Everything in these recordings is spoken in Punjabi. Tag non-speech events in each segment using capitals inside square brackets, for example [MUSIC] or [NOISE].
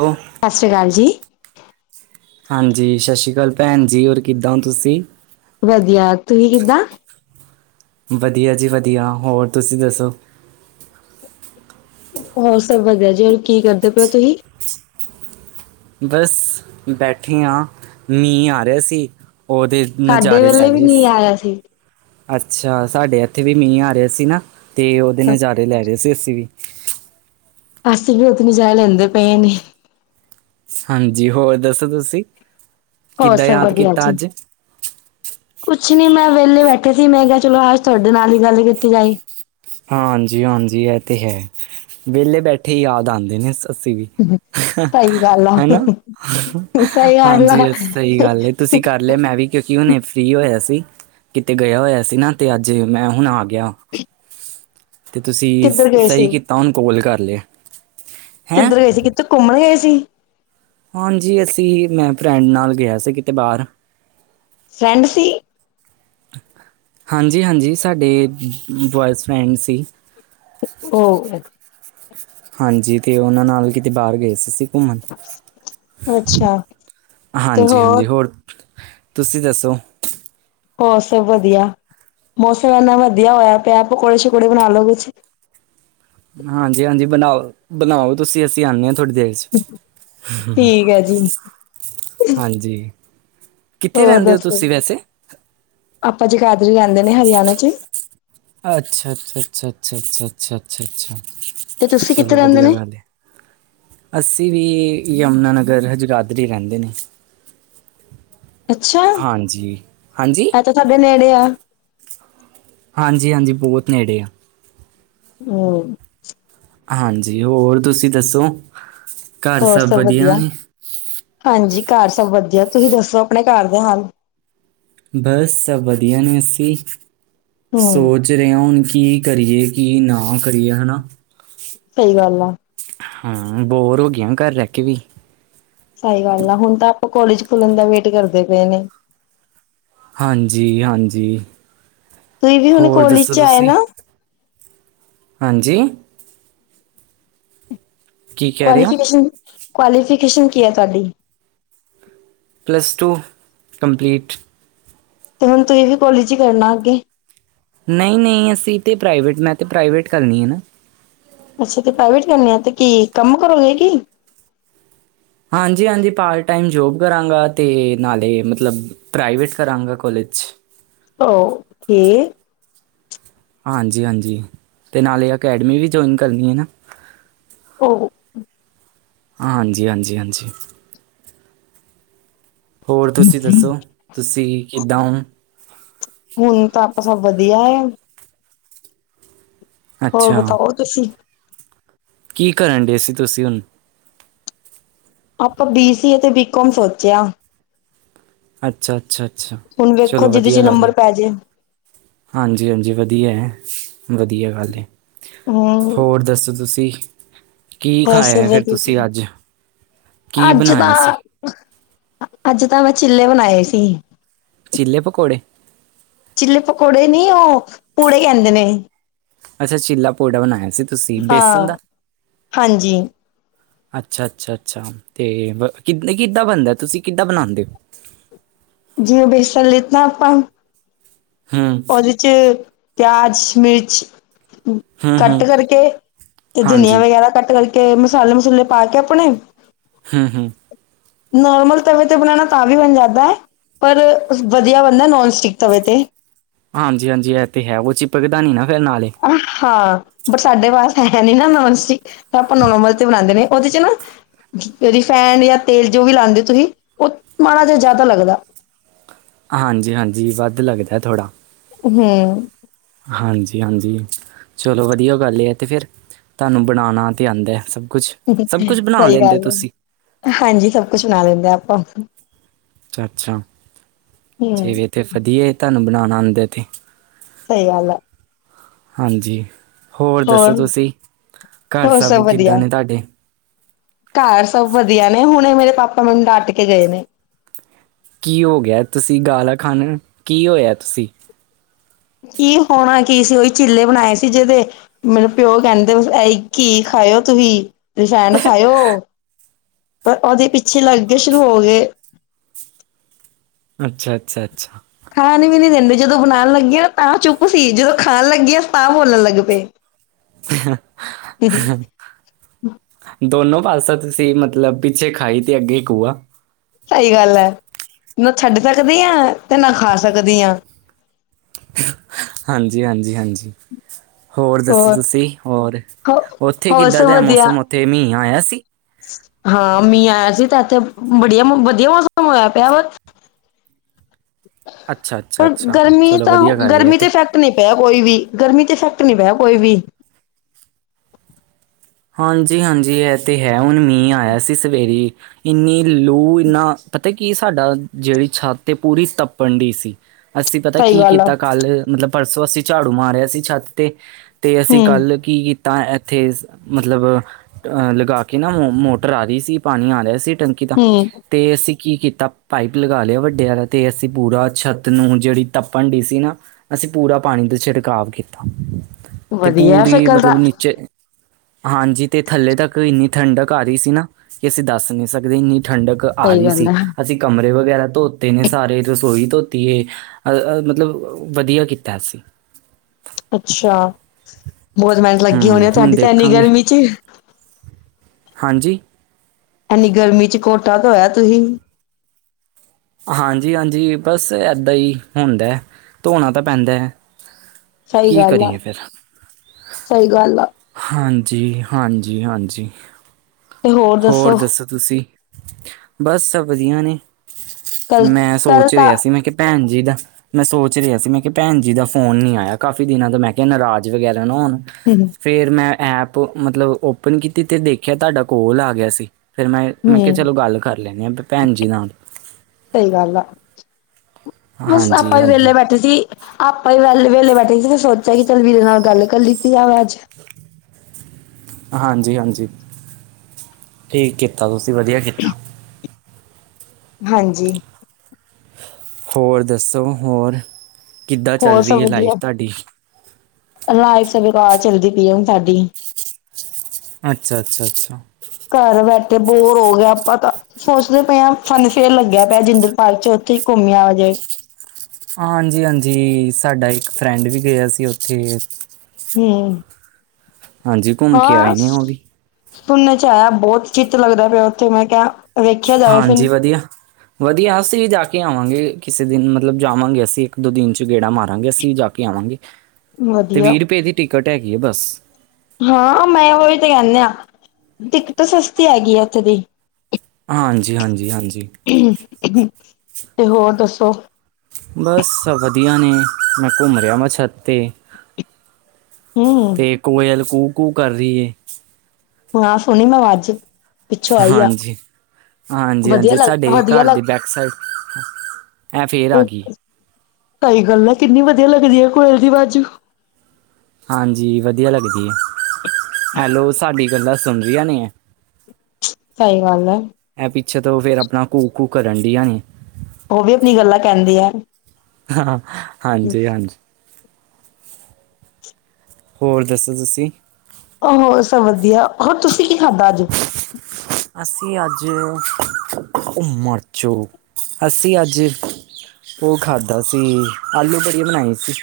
ਹੈਲੋ ਸਤਿ ਸ਼੍ਰੀ ਅਕਾਲ ਜੀ। ਹਾਂਜੀ ਸਤਿ ਸ਼੍ਰੀ ਅਕਾਲ ਭੈਣ ਜੀ। ਹੋਰ ਕਿੱਦਾਂ ਹੋ ਤੁਸੀਂ? ਵਧੀਆ ਤੁਸੀਂ ਕਿੱਦਾਂ? ਵਧੀਆ ਜੀ ਵਧੀਆ ਹੋਰ ਤੁਸੀਂ ਦੱਸੋ। ਹੋਰ ਸਭ ਵਧੀਆ ਜੀ। ਹੋਰ ਕੀ ਕਰਦੇ ਪਏ ਹੋ ਤੁਸੀਂ? ਬਸ ਬੈਠੇ ਹਾਂ। ਮੀਂਹ ਆ ਰਿਹਾ ਸੀ, ਉਹਦੇ‌ ਸਾਡੇ ਨਜ਼ਾਰੇ ਲੈ ਵੇਲੇ ਵੀ ਲਏ। ਨੀ ਆਇਆ ਸੀ ਅੱਛਾ, ਸਾਡੇ ਇੱਥੇ ਵੀ ਮੀਂਹ ਆ ਰਿਹਾ ਸੀ ਨਾ ਤੇ ਉਹਦੇ ਨਜ਼ਾਰੇ ਲੈ ਰਹੇ ਸੀ ਅਸੀਂ ਵੀ। ਅਸੀਂ ਵੀ ਉਥੇ ਨਜਾਰੇ ਲੈਂਦੇ ਪਏ ਨੇ। ਹਾਂਜੀ ਹੋਰ ਦੱਸੋ ਤੁਸੀਂ ਹੋਰ ਕਿੱਦਾਂ ਸਭ ਯਾਦ ਵਧੀਆ ਕੀਤਾ ਜੀ ਅੱਜ? ਕੁਛ ਨੀ ਮੈਂ ਵਿਹਲੇ ਬੈਠੇ ਸੀ, ਮੈਂ ਕਿਹਾ ਚਲੋ ਅੱਜ ਤੁਹਾਡੇ ਨਾਲ ਹੀ ਗੱਲ ਕੀਤੀ ਜਾਏ। ਹਾਂਜੀ-ਹਾਂਜੀ ਇਹ ਤੇ ਹੈ। ਵਿਹਲੇ ਬੈਠੇ ਈ ਯਾਦ ਆਉਂਦੇ ਨੇ ਅਸੀਂ ਵੀ। ਸਹੀ ਗੱਲ ਆ ਹਨਾ ਸਹੀ ਗੱਲ ਹਾਂਜੀ ਆ ਸਹੀ ਗੱਲ ਐ। ਤੁਸੀਂ ਕਰ ਲਿਆ ਮੈਂ ਵੀ ਕਿਉਂਕਿ ਹੁਣੇ ਫ੍ਰਰੀ ਹੋਇਆ ਸੀ। ਕਿਤੇ ਗਿਆ ਹੋਇਆ ਸੀ ਨਾ ਤੇ ਅੱਜ ਮੈਂ ਹੁਣ ਆ ਗਿਆ। ਹ। ਤੇ ਤੁਸੀਂ ਸਹੀ ਕੀਤਾ ਹੁਣ ਕੋਲ ਕਰ ਲਿਆ। ਹੈਂ ਕਿੱਧਰ ਗਏ ਸੀ ਕਿੱਥੇ ਘੁੰਮਣ ਗਏ ਸੀ? ਹਾਂਜੀ ਅਸੀਂ ਮੈਂ ਫਰੈਂਡ ਨਾਲ ਗਿਆ ਸੀ ਕਿਤੇ ਬਾਹਰ। ਫਰੈਂਡ ਸੀ। ਹਾਂਜੀ-ਹਾਂਜੀ, ਸਾਡੇ ਬੋਆਏ ਫਰੈਂਡ ਸੀ। ਔਹ। ਹਾਂਜੀ, ਤੇ ਉਹਨਾਂ ਨਾਲ ਕਿਤੇ ਬਾਹਰ ਗਏ ਸੀ ਅਸੀਂ। ਘੁੰਮਣ ਅੱਛਾ ਹਾਂਜੀ-ਹਾਂਜੀ ਹੋਰ ਤੁਸੀਂ ਦੱਸੋ। ਹੋਰ ਸਭ ਵਧੀਆ। ਮੌਸਮ ਐੰਨਾ ਵਧੀਆ ਹੋਇਆ ਪਿਆ ਪਕੌੜੇ ਸ਼ਕੌੜੇ ਬਣਾ ਲਓ ਕੁਛ। ਹਾਂਜੀ-ਹਾਂਜੀ ਬਣਾਓ। ਬਣਾਓ ਤੁਸੀਂ ਅਸੀਂ ਆਉਂਦੇ ਹਾਂ ਤੁਹਾਡੀ ਦੇਰ ਠੀਕ ਹੈ ਜੀ ਹਾਂਜੀ। ਕਿੱਥੇ ਹੋਰ ਰਹਿੰਦੇ ਹੋ ਦੱਸੋ। ਤੁਸੀਂ ਵੈਸੇ ਆਪਾਂ ਜਗਾਦਰੀ ਆਂਦੇ ਨੇ ਹਰਿਆਣਾ ਚ। ਅੱਛਾ-ਅੱਛਾ, ਅੱਛਾ-ਅੱਛਾ, ਅੱਛਾ-ਅੱਛਾ, ਅੱਛਾ-ਅੱਛਾ। ਤੇ ਤੁਸੀਂ ਕਿੱਥੇ ਰਹਿੰਦੇ ਨੇ? ਅਸੀਂ ਵੀ ਯਮੁਨਾਨਗਰ ਜਗਾਦਰੀ ਰਹਿੰਦੇ ਨੇ। ਅੱਛਾ, ਹਾਂਜੀ ਹਾਂਜੀ ਐ ਤਾਂ ਸਾਡੇ ਨੇੜੇ ਆ। ਹਾਂਜੀ-ਹਾਂਜੀ ਬਹੁਤ ਨੇੜੇ ਆ। ਹੂੰ। ਹਾਂਜੀ ਹੋਰ ਤੁਸੀਂ ਦੱਸੋ। ਹੋਰ ਸਭ ਵਧੀਆ। ਹਾਂਜੀ, ਘਰ ਸਭ ਵਧੀਆ। ਤੁਸੀਂ ਦੱਸੋ ਆਪਣੇ ਘਰ ਦਾ ਹਾਲ? ਬਸ ਸਭ ਵਧੀਆ ਨੇ ਅਸੀਂ ਸੋ ਹਮ ਸੋਚ ਰਹੇ ਹੁਣ ਕੀ ਕਰੀਏ ਕੀ ਨਾ ਕਰੀਏ ਹਨਾ। ਸਹੀ ਗੱਲ ਆ। ਹਾਂ, ਬੋਰ ਹੋ ਗਿਆ ਘਰ ਰਹਿ ਕੇ ਵੀ। ਸਹੀ ਗੱਲ ਆ। ਹੁਣ ਤਾਂ ਆਪਾਂ ਕਾਲਜ ਖੁੱਲਣ ਦਾ ਵੇਟ ਕਰਦੇ ਪਏ ਨੇ। ਹਾਂਜੀ-ਹਾਂਜੀ ਤੁਸੀਂ ਵੀ ਹੁਣ ਹੋਰ ਕੋਲਜ ਦੱਸੋ ਚ ਆਏ ਤੁਸੀਂ। ਨਾ ਹਾਂਜੀ। ਕੀ ਕਹਿ ਰਹੇ ਹੋ ਕੁਆਲੀਫਿਕੇਸ਼ਨ, ਕੁਆਲੀਫਿਕੇਸ਼ਨ ਕੀ ਐ ਤੁਹਾਡੀ? Plus two complete. ਤੇ ਹੁਣ ਤੁਸੀਂ ਵੀ ਕੋਲਜ ਹੀ ਕਰਨਾ ਅੱਗੇ। ਨਹੀਂ- ਨਹੀਂ, ਅਸੀਂ ਤੇ ਪ੍ਰਾਈਵੇਟ ਮੈਂ ਤੇ ਪ੍ਰਾਈਵੇਟ ਕਰਨੀ ਹੈ ਨਾ। ਅੱਛਾ ਤੇ ਪ੍ਰਾਈਵੇਟ ਕਰਨੇ ਆ ਤੇ ਕੀ ਕੰਮ ਕਰੋਗੇ ਕੀ। ਹਾਂਜੀ- ਹਾਂਜੀ, ਪਾਰਟ ਟਾਈਮ ਜੋਬ ਕਰਾਂਗਾ ਅਤੇ ਨਾਲੇ ਮਤਲਬ। ਪ੍ਰਾਈਵੇਟ ਕਰਾਂਗਾ ਕੋਲੇਜ। ਓ ਕੇ ਹਾਂਜੀ- ਹਾਂਜੀ, ਅਤੇ ਨਾਲੇ ਅਕੈਡਮੀ ਵੀ ਜੁਆਇਨ ਕਰਨੀ ਹੈ ਨਾ। ਓ ਹਾਂ ਹਾਂਜੀ ਹਾਂਜੀ ਹਾਂਜੀ ਹੋਰ ਤੁਸੀਂ ਦੱਸੋ ਤੁਸੀਂ ਕਿੱਦਾਂ ਹੋ? ਹੁਣ ਤਾਂ ਆਪਾਂ ਸਭ ਵਧੀਆ ਹੈ। ਹੋਰ ਅੱਛਾ ਬਤਾਓ ਤੁਸੀਂ ਕੀ ਕਰਨ ਡਏ ਸੀ ਤੁਸੀਂ ਹੁਣ? ਆਪਾਂ ਬੀ ਸੀ ਅਤੇ ਬੀਕੋਮ ਸੋਚਿਆ ਅੱਛਾ ਅੱਛਾ ਅੱਛਾ ਹੁਣ ਵੇਖੋ ਚਲੋ ਜਿਹਦੇ ਚ ਵਧੀਆ ਗੱਲ ਨੰਬਰ ਹੈ ਪੈ ਜੇ। ਹਾਂਜੀ ਹਾਂਜੀ ਵਧੀਆ ਹੈ, ਵਧੀਆ ਗੱਲ ਹੈ। ਹਮ ਹੋਰ ਦੱਸੋ ਤੁਸੀਂ? ਕੀ ਹੋਰ ਬਸ ਖਾਇਆ ਫਿਰ ਵਧੀਆ ਤੁਸੀਂ ਜੀ, ਅੱਜ ਕੀ ਅੱਜ ਬਣਾਇਆ ਤਾਂ ਸੀ ਅੱਜ ਤਾਂ ਮੈਂ ਚਿੱਲੇ ਬਣਾਏ ਸੀ। ਚਿੱਲੇੇ ਪਕੌੜੇ ਚਿੱਲੀ ਪਕੌੜੇ ਨੀ ਉਹ ਪੂੜੇ ਕਹਿੰਦੇ ਨੇ। ਅੱਛਾ ਚੀਲਾ ਪੌੜਾ ਬਣਾਇਆ ਸੀ। ਤੁਸੀਂ ਬੇਸਨ ਹਾਂ ਦਾ ਹਾਂਜੀ ਅੱਛਾ ਅੱਛਾ ਅੱਛਾ ਅਤੇ ਕਿੱਦਾਂ ਬਣਦਾ ਤੁਸੀਂ ਕਿੱਦਾਂ ਬਣਾਉਂਦੇ ਹੋ? ਜਿਵੇਂ ਬੇਸਨ ਲੀਤਾ ਨਾ ਆਪਾਂ। ਹਾਂ ਵਿਚ ਪਿਆਜ਼ ਮਿਰਚ ਹੂੰ ਕੱਟ ਹੂੰ ਕਰਕੇ ਤੇ ਧਨੀਆ ਹਾਂਜੀ ਵਗੈਰਾ ਕੱਟ ਕਰਕੇ ਮਸਾਲੇ ਮਸੂਲੇ ਪਾ ਕੇ ਆਪਣੇ ਹੂੰ ਹੂੰ ਨੋਰਮਲ ਤਵੇ ਤੇ ਬਣਾਉਣਾ ਤਾਂ ਵੀ ਬਣ ਜਾਂਦਾ ਹੈ। ਪਰ ਵਧੀਆ ਬੰਦਾ ਨੋਨ ਸਟਿਕ ਤਵੇ ਤੇ। ਹਾਂਜੀ ਹਾਂਜੀ ਇਹ ਤੇ ਹੈ ਉਹ ਚਿਪਕਦਾ ਨੀ ਨਾ ਫਿਰ ਨਾਲੇ। ਹਾਂ ਪਰ ਸਾਡੇ ਵਾਸਤੇ ਹੈ ਨੀ ਨਾ ਨੋਨਸਟੀਕ। ਆਪਾਂ ਨੋਲਮਲ ਤੇ ਬਣਾਉਂਦੇ ਨੇ ਉਹਦੇ ਚ ਨਾ ਰਿਫੈਨਡ ਜਾਂ ਤੇਲ ਜੋ ਵੀ ਲਾਉਂਦੇ ਹੋ ਤੁਸੀਂ ਉਹ ਮਾੜਾ ਜਿਹਾ ਜ਼ਿਆਦਾ ਲੱਗਦਾ। ਹਾਂਜੀ ਹਾਂਜੀ ਵੱਧ ਲੱਗਦਾ ਥੋੜ੍ਹਾ। ਹੂੰ ਹਾਂਜੀ ਹਾਂਜੀ ਚਲੋ ਵਧੀਆ ਗੱਲ ਇਹ ਤੇ ਫਿਰ ਤੁਹਾਨੂੰ ਬਣਾਉਣਾ ਤੇ ਆਉਂਦਾ ਹੈ, ਸਭ ਕੁਛ ਸਹੀ ਗੱਲ ਹੈ, ਹਾਂਜੀ ਸਭ ਕੁਛ ਬਣਾ ਲੈਂਦੇ ਆਪਾਂ। ਅੱਛਾ ਅੱਛਾ, ਹਮ ਜੇਵੇ ਤਾਂ ਵਧੀਆ ਤੁਹਾਨੂੰ ਬਣਾਉਣਾ ਆਉਂਦਾ ਤੇ ਸਹੀ ਗੱਲ ਆ। ਹਾਂਜੀ ਹੋਰ ਦੱਸੋ, ਤੁਸੀਂ ਘਰ ਹੋਰ ਸਭ ਕਿੱਦਾਂ ਵਧੀਆ ਨੇ ਤੁਹਾਡੇ। ਘਰ ਸਭ ਵਧੀਆ ਨੇ ਹੁਣੇ ਮੇਰੇ ਪਾਪਾ ਮੈਨੂੰ ਡੱਟ ਕੇ ਗਏ ਨੇ। ਕੀ ਹੋ ਗਿਆ ਤੁਸੀਂ ਗਾਲਾ ਖਾਣਾ ਕੀ ਹੋਇਆ ਤੁਸੀਂ। ਕੀ ਹੋਣਾ ਕੀ ਸੀ, ਉਹੀ ਚਿੱਲੇ ਬਣਾਏ ਸੀ। ਜਿਹਦੇ ਮਤਲਬ ਮੇਰੇ ਪਿਓ ਕਹਿੰਦੇ ਐ ਕੀ ਖਾਇਓ ਤੁਸੀਂ ਰਿਸਾਇਣ ਖਾਇਓ ਪਰ ਉਹਦੇ ਪਿੱਛੇ ਲੱਗਗੇ ਸ਼ੁਰੂ ਹੋ ਗਏ ਅੱਛਾ ਅੱਛਾ ਅੱਛਾ ਖਾਣ ਵੀ ਨਹੀਂ ਦਿੰਦੇ ਜਦੋਂ ਬਣਾਉਣ ਲੱਗੇ ਤਾਂ ਚੁੱਪ ਸੀ, ਜਦੋਂ ਖਾਣ ਲੱਗੀਆਂ ਤਾਂ ਬੋਲਣ ਲੱਗ ਪਏ ਹ [INAUDIBLE] ਦੋਨੋ ਪਾਸਾ ਤੁਸੀਂ ਮਤਲਬ ਪਿੱਛੇ ਖਾਈ ਤੇ ਅੱਗੇ ਕੂਆਂ ਸਹੀ ਗੱਲ ਹੈ ਨਾ ਛੱਡ ਸਕਦੀ ਆਂ ਤੇ ਨਾ ਖਾ ਸਕਦੀ ਆਂ ਹਾਂਜੀ ਹਾਂਜੀ ਹਾਂਜੀ ਹੋਰ ਦੱਸੋ ਤੁਸੀਂ ਹੋਰ ਹੋ ਉੱਥੇ ਹੋਰ ਕਿੱਦਾਂ ਸਭ ਦਾ ਵਧੀਆ ਮੌਸਮ ਉੱਥੇ ਮੀਂਹ ਆਇਆ ਸੀ ਹਾਂ ਮੀਂਹ ਆਇਆ ਸੀ ਤੇ ਇੱਥੇ ਬਹੁਤ ਵਧੀਆ ਵਧੀਆ ਮੌਸਮ ਹੋਇਆ ਪਿਆ ਵਾ ਅੱਛਾ ਅੱਛਾ ਪਰ ਅੱਛਾ ਗਰਮੀ ਚਲੋ ਤਾਂ ਵਧੀਆ ਗੱਲ ਏ ਇਹ ਗਰਮੀ ਤੇ ਈਫੈਕਟ ਫੈਕਟ ਨਹੀਂ ਪਿਆ ਕੋਈ ਵੀ ਗਰਮੀ ਚ ਇਫੈਕਟ ਨਹੀਂ ਪੇਯਾ ਕੋਈ ਵੀ ਹਾਂਜੀ ਹਾਂਜੀ ਇਹ ਤੇ ਹੈ ਹੁਣ ਮੀਂਹ ਆਇਆ ਸੀ ਸਵੇਰੇ ਇੰਨੀ ਲੂ ਇੰਨਾ ਪਤਾ ਕੀ ਸਾਡਾ ਜਿਹੜੀ ਛੱਤ ਹੈ ਪੂਰੀ ਤੱਪਣ ਡਈ ਸੀ ਅਸੀਂ ਪਤਾ ਸਹੀ ਕੀ ਗੱਲ ਆ ਕੀਤਾ ਕੱਲ ਮਤਲਬ ਪਰਸੋਂ ਅਸੀਂ ਝਾੜੂ ਮਾਰਿਆ ਸੀ ਛੱਤ ਤੇ ਤੇ ਹੂੰ ਅਸੀਂ ਕੱਲ੍ਹ ਕੀ ਕੀਤਾ ਇੱਥੇ ਮਤਲਬ ਅ ਲਗਾ ਕੇ ਨਾ ਮੋਟਰ ਆ ਰਹੀ ਸੀ ਪਾਣੀ ਆ ਰਿਹਾ ਸੀ ਟੈਂਕੀ ਦਾ ਹੂੰ ਤੇ ਅਸੀਂ ਕੀ ਕੀਤਾ ਪਾਈਪ ਲਗਾ ਲਿਆ ਵੱਡਿਆਂ ਵਾਲਾ ਅਤੇ ਅਸੀਂ ਪੂਰਾ ਛੱਤ ਨੂੰ ਜਿਹੜੀ ਤੱਪਣ ਡੀ ਸੀ ਨਾ ਅਸੀਂ ਪੂਰਾ ਪਾਣੀ ਦੇ ਛਿੜਕਾਵ ਕੀਤਾ ਤੇ ਵਧੀਆ ਫਿਰ ਪੂਰੀ ਕੱਲ ਦਾ ਮਤਲਬ ਨੀਚੇ ਹਾਂਜੀ ਤੇ ਥੱਲੇ ਤੱਕ ਇੰਨੀ ਠੰਡਕ ਆ ਰਹੀ ਸੀ ਨਾ ਕਿ ਅਸੀਂ ਦੱਸ ਨਹੀਂ ਸਕਦੇ ਇੰਨੀ ਠੰਡਕ ਆ ਸਹੀ ਰਹੀ ਗੱਲ ਸੀ, ਆ ਅਸੀਂ ਕਮਰੇ ਵਗੈਰਾ ਧੋਤੇ ਨੇ ਸਾਰੇ ਰਸੋਈ ਧੋਤੀ ਹੈ ਅ ਮਤਲਬ ਵਧੀਆ ਕੀਤਾ ਅਸੀ ਅੱਛਾ ਬਹੁਤ ਮਿਹਨਤ ਲੱਗੀ ਹੋਣੀ ਹੂੰ ਆ ਹੁਣ ਤੁਹਾਡੀ ਤਾਂ ਇਨੀ ਦੇਖਾਂਗੇ ਗਰਮੀ ਚ ਹਾਂਜੀ ਐਨੀ ਗਰਮੀ ਚ ਕੋਠਾ ਧੋਇਆ ਤੁਸੀਂ ਹਾਂਜੀ ਹਾਂਜੀ ਬਸ ਏਦਾਂ ਹੀ ਹੁੰਦਾ ਧੋਣਾ ਤਾਂ ਪੈਂਦਾ ਹੈ ਸਹੀ ਕੀ ਗੱਲ ਆ ਕਰੀਏ ਫਿਰ ਸਹੀ ਗੱਲ ਆ ਹਾਂਜੀ ਹਾਂਜੀ ਹਾਂਜੀ ਹੋਰ ਦੱਸੋ ਤੁਸੀਂ ਬਸ ਸਭ ਵਧੀਆ ਨੇ ਕੱਲ ਮੈਂ ਕੱਲ ਸੋਚ ਤਾਂ ਰਿਹਾ ਸੀ ਮੈਂ ਕਿਹਾ ਭੈਣ ਜੀ ਦਾ ਮੈਂ ਸੋਚ ਰਿਹਾ ਸੀ ਮੈਂ ਕਿਹਾ ਭੈਣ ਜੀ ਦਾ ਫੋਨ ਨ ਨਹੀਂ ਆਇਆ ਕਾਫ਼ੀ ਦਿਨਾਂ ਤੋਂ, ਮੈਂ ਕਿਹਾ ਨਾਰਾਜ਼ ਵਗੈਰਾ ਨਾ ਹੋਣ ਹਮ [INAUDIBLE] ਫੇਰ ਮੈਂ ਐਪ ਮਤਲਬ ਓਪਨ ਕੀਤੀ ਤੇ ਦੇਖਿਆ ਤੁਹਾਡਾ ਕਾੱਲ ਆ ਗਿਆ ਸੀ ਫੇਰ ਮੈਂ ਮੈਂ ਕਿਹਾ ਹੂੰ ਚਲੋ ਗੱਲ ਕਰ ਲੈਂਨੇ ਆਂ ਭੈਣ ਜੀ ਨਾਲ ਸਹੀ ਗੱਲ ਆ ਬਸ ਹਾਂਜੀ ਆਪਾਂ ਵੀ ਹਾਂਜੀ ਵੇਲੇ ਬੈਠੇ ਸੀ ਆਪਾਂ ਵੀ ਵਹਲੇ ਵਹਲੇ ਬੈਠੇ ਸੀ ਫਿਰ ਸੋਚਿਆ ਕਿ ਚੱਲ ਵੀਰੇ ਨਾਲ ਗੱਲ ਕਰ ਲਤੀ ਜਾਵੇ ਅੱਜ ਹਾਂਜੀ ਹਾਂਜੀ ਠੀਕ ਕੀਤਾ ਤੁਸੀਂ ਵਧੀਆ ਕੀਤਾ ਹਾਂਜੀ ਹੋਰ ਦੱਸੋ ਹੋਰ ਕਿੱਦਾਂ ਚੱਲ ਹੋਰ ਰਹੀ ਸਭ ਹੈ ਲਾਈਫ ਵਧੀਆ ਤੁਹਾਡੀ ਲਾਈਫ ਬਕਾਰ ਚੱਲਦੀ ਪਈ ਹੈ ਹੁਣ ਸਾਡੀ ਅੱਛਾ ਅੱਛਾ ਅੱਛਾ ਘਰ ਬੈਠੇ ਬੋਰ ਹੋ ਗਏ ਆਂ ਆਪਾਂ ਤਾਂ ਸੋਚਦੇ ਪਏ ਹਾਂ ਫਨ ਫੇਯਰ ਲੱਗਿਆ ਪਿਆ ਜਿੰਦਰ ਪਾਰਕ ਚ ਉੱਥੇ ਹੀ ਘੁੰਮਿਆ ਜਾਏ ਹਾਂਜੀ ਹਾਂਜੀ ਸਾਡਾ ਇੱਕ ਫਰੈਂਡ ਵੀ ਗਿਆ ਸੀ ਉੱਥੇ ਹੂ ਹਾਂਜੀ ਘੁੰਮ ਕੇ ਹਾਂ, ਆਏ ਨੇ ਉਹ ਵੀ ਸੁਣਨ ਚ ਆਇਆ ਬਹੁਤ ਚਿੱਤ ਲੱਗਦਾ ਪਿਆ ਉੱਥੇ ਮੈਂ ਕਿਹਾ ਵੇਖਿਆ ਜਾਵੇ ਹਾਂਜੀ ਫਿਰ ਵਧੀਆ। ਵਧੀਆ ਅਸੀਂ ਵੀ ਜਾ ਕੇ ਆਵਾਂਗੇ ਕਿਸੇ ਦਿਨ ਮਤਲਬ ਜਾਵਾਂਗੇ ਅਸੀਂ ਇੱਕ-ਦੋ ਦਿਨ 'ਚ ਗੇੜਾ ਮਾਰਾਂਗੇ ਅਸੀਂ ਜਾ ਕੇ ਆਵਾਂਗੇ, ਤੇ ਵਧੀਆ ਵੀਹ ਰੁਪਏ ਦੀ ਟਿਕਟ ਹੈਗੀ ਏ ਬਸ। ਹਾਂ ਮੈਂ ਉਹੀ ਤੇ ਕਹਿੰਨੇ ਆ, ਟਿਕਟ ਸਸਤੀ ਹੈਗੀ ਆ ਉੱਥੇ ਦੀ। ਹਾਂਜੀ ਹਾਂਜੀ ਹਾਂਜੀ। ਤੇ ਹੋਰ ਦੱਸੋ। ਬਸ ਵਧੀਆ ਨੇ, ਮੈਂ ਘੁੰਮ ਰਿਹਾ ਵਾ ਛੱਤ 'ਤੇ। ਹੂੰ-ਹੂੰ ਅਤੇ ਕੋਇਲ ਕੂ-ਕੂ ਕਰ ਰਹੀ ਏ। ਆਵਾਜ਼ ਸੁਣੀ ਮੈਂ ਅੱਜ। ਪਿੱਛੋਂ ਆਈ ਆ ਹਾਂਜੀ ਵਧੀਆ ਹਾਂਜੀ-ਹਾਂਜੀ ਲੱਗ ਸਾਡੇ ਵਧੀਆ ਘਰ ਲੱਗ ਦੀ ਬੈਕ ਸਾਈਡ, ਐ ਫਿਰ ਆ ਉਹ ਗੀ। ਸਹੀ ਗੱਲ ਨਾ ਕਿੰਨੀ ਵਧੀਆ ਲੱਗਦੀ ਹੈ ਕੋਇਲ ਦੀ ਬਾਜੂ। ਹਾਂਜੀ ਵਧੀਆ ਲੱਗਦੀ ਹੈ। ਐ ਲੋ ਸਾਡੀ ਗੱਲਾਂ ਸੁਣ ਰਹੀਆਂ ਨੇ। ਸਹੀ ਗੱਲ ਐ। ਐ ਪਿੱਛੇ ਤੋਂ ਫਿਰ ਆਪਣਾ ਘੂ-ਘੂ ਕਰਨ ਡਈਆਂ ਨੇ। ਉਹ ਵੀ ਆਪਣੀ ਗੱਲਾਂ ਕਹਿੰਦੀ ਆ। ਹਾਂ ਹਾਂਜੀ-ਹਾਂਜੀ। ਹੋਰ ਦੱਸੋ ਤੁਸੀਂ? ਅ ਹੋਰ ਸਭ ਵਧੀਆ, ਹੋਰ ਤੁਸੀਂ ਕੀ ਖਾਧਾ ਅੱਜ? ਅਸੀਂ ਅੱਜ, ਓ ਮਰ ਜੋ, ਅਸੀਂ ਅੱਜ ਉਹ ਖਾਧਾ ਸੀ ਆਲੂ ਵੜੀਆ ਬਣਾਈ ਸੀ।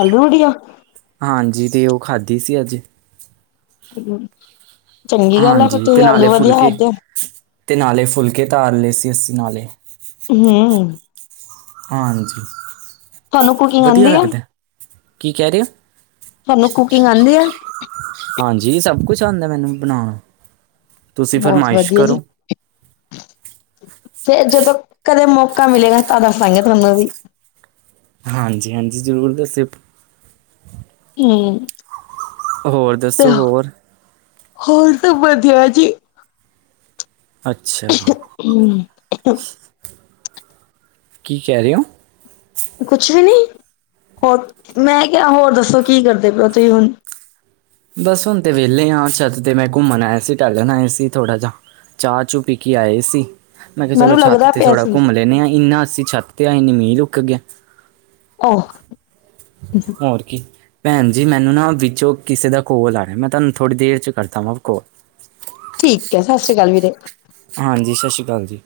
ਆਲੂ ਵੜੀਆਂ? ਹਾਂਜੀ ਤੇ ਉਹ ਖਾਧੀ ਸੀ ਅੱਜ। ਚੰਗੀ ਗੱਲ ਆ ਫਿਰ ਹਾਂਜੀ ਤੁਸੀਂ ਤੇ ਨਾਲੇ ਆਲੂ ਵਧੀਆ ਫੁਲਕੇ ਖਾਧੇ। ਤੇ ਨਾਲੇ ਫੁਲਕੇ ਤਾਰ ਲਏ ਸੀ ਅਸੀਂ ਨਾਲੇ। ਹੂੰ ਹਾਂਜੀ, ਤੁਹਾਨੂੰ ਕੁਕਿੰਗ ਵਧੀਆ ਆਉਂਦੀ ਆ ਲੱਗਦਾ, ਕੀ ਕਹਿ ਰਹੇ ਹੋ? ਤੁਹਾਨੂੰ ਕੁਕਿੰਗ ਆਂਦੀ ਐ? ਹਾਂਜੀ ਸਭ ਕੁਛ ਆਂਦਾ ਮੈਨੂੰ ਬਣਾਣਾ। ਬਹੁਤ ਵਧੀਆ ਜੀ। ਫੇਰ ਜਦੋਂ ਕਦੇ ਮੌਕਾ ਮਿਲੇਗਾ ਤਾਂ ਦੱਸਾਂਗੇ ਤੁਹਾਨੂੰ ਵੀ। ਹਾਂਜੀ-ਹਾਂਜੀ ਜ਼ਰੂਰ ਦੱਸਿਓ। ਹੂੰ ਹੋਰ ਦੱਸੋ ਹੋਰ? ਹੋਰ ਤਾਂ ਵਧੀਆ ਜੀ। ਅੱਛਾ। [UNINTELLIGIBLE] ਕੀ ਕਹਿ ਰਹੇ ਹੋ? ਕੁਛ ਵੀ ਨੀ, ਹੋਰ ਮੈਂ ਕਿਹਾ ਹੋਰ ਦੱਸੋ ਕੀ ਕਰਦੇ ਪਏ ਓ ਤੁਸੀਂ ਹੁਣ? ਬਸ ਹੁਣ ਤੇ ਵਿਹਲੇ ਆ ਛਤ ਤੇ ਮੈਂ ਘੁੰਮਣ ਆਇਆ ਸੀ, ਟਹਿਲਣ ਆਇਆ ਸੀ ਥੋੜ੍ਹਾ ਜਾ। ਚਾਹ-ਚੂ ਪੀ ਕੇ ਆਏ ਸੀ। ਮੈਂ ਕਿਹਾ ਚਲੋ ਮੈਨੂੰ ਛਤ ਲੱਗਦਾ ਤੇ ਪਿਆ ਥੋੜ੍ਹਾ ਸੀ ਘੁੰਮ ਲੈਂਦੇ ਆ, ਇੰਨਾ ਅਸੀਂ ਛੱਤ ਤੇ ਆ ਇੰਨੀ ਮੀਂਹ ਰੁਕ ਗਿਆ। ਓਹ [UNINTELLIGIBLE] ਹੋਰ ਕੀ, ਭੈਣ ਜੀ ਮੈਨੂੰ ਨਾ ਵਿੱਚੋਂ ਕਿਸੇ ਦਾ ਕੋਲ ਆ ਰਿਹਾ ਮੈਂ ਤੁਹਾਨੂੰ ਥੋੜੀ ਦੇਰ ਚ ਕਰਦਾ ਵਾਂ ਕੋਲ ਠੀਕ ਹੈ, ਸਤਿ ਸ੍ਰੀ ਅਕਾਲ ਵੀਰੇ। ਹਾਂਜੀ ਸਤਿ ਸ਼੍ਰੀ ਅਕਾਲ ਜੀ।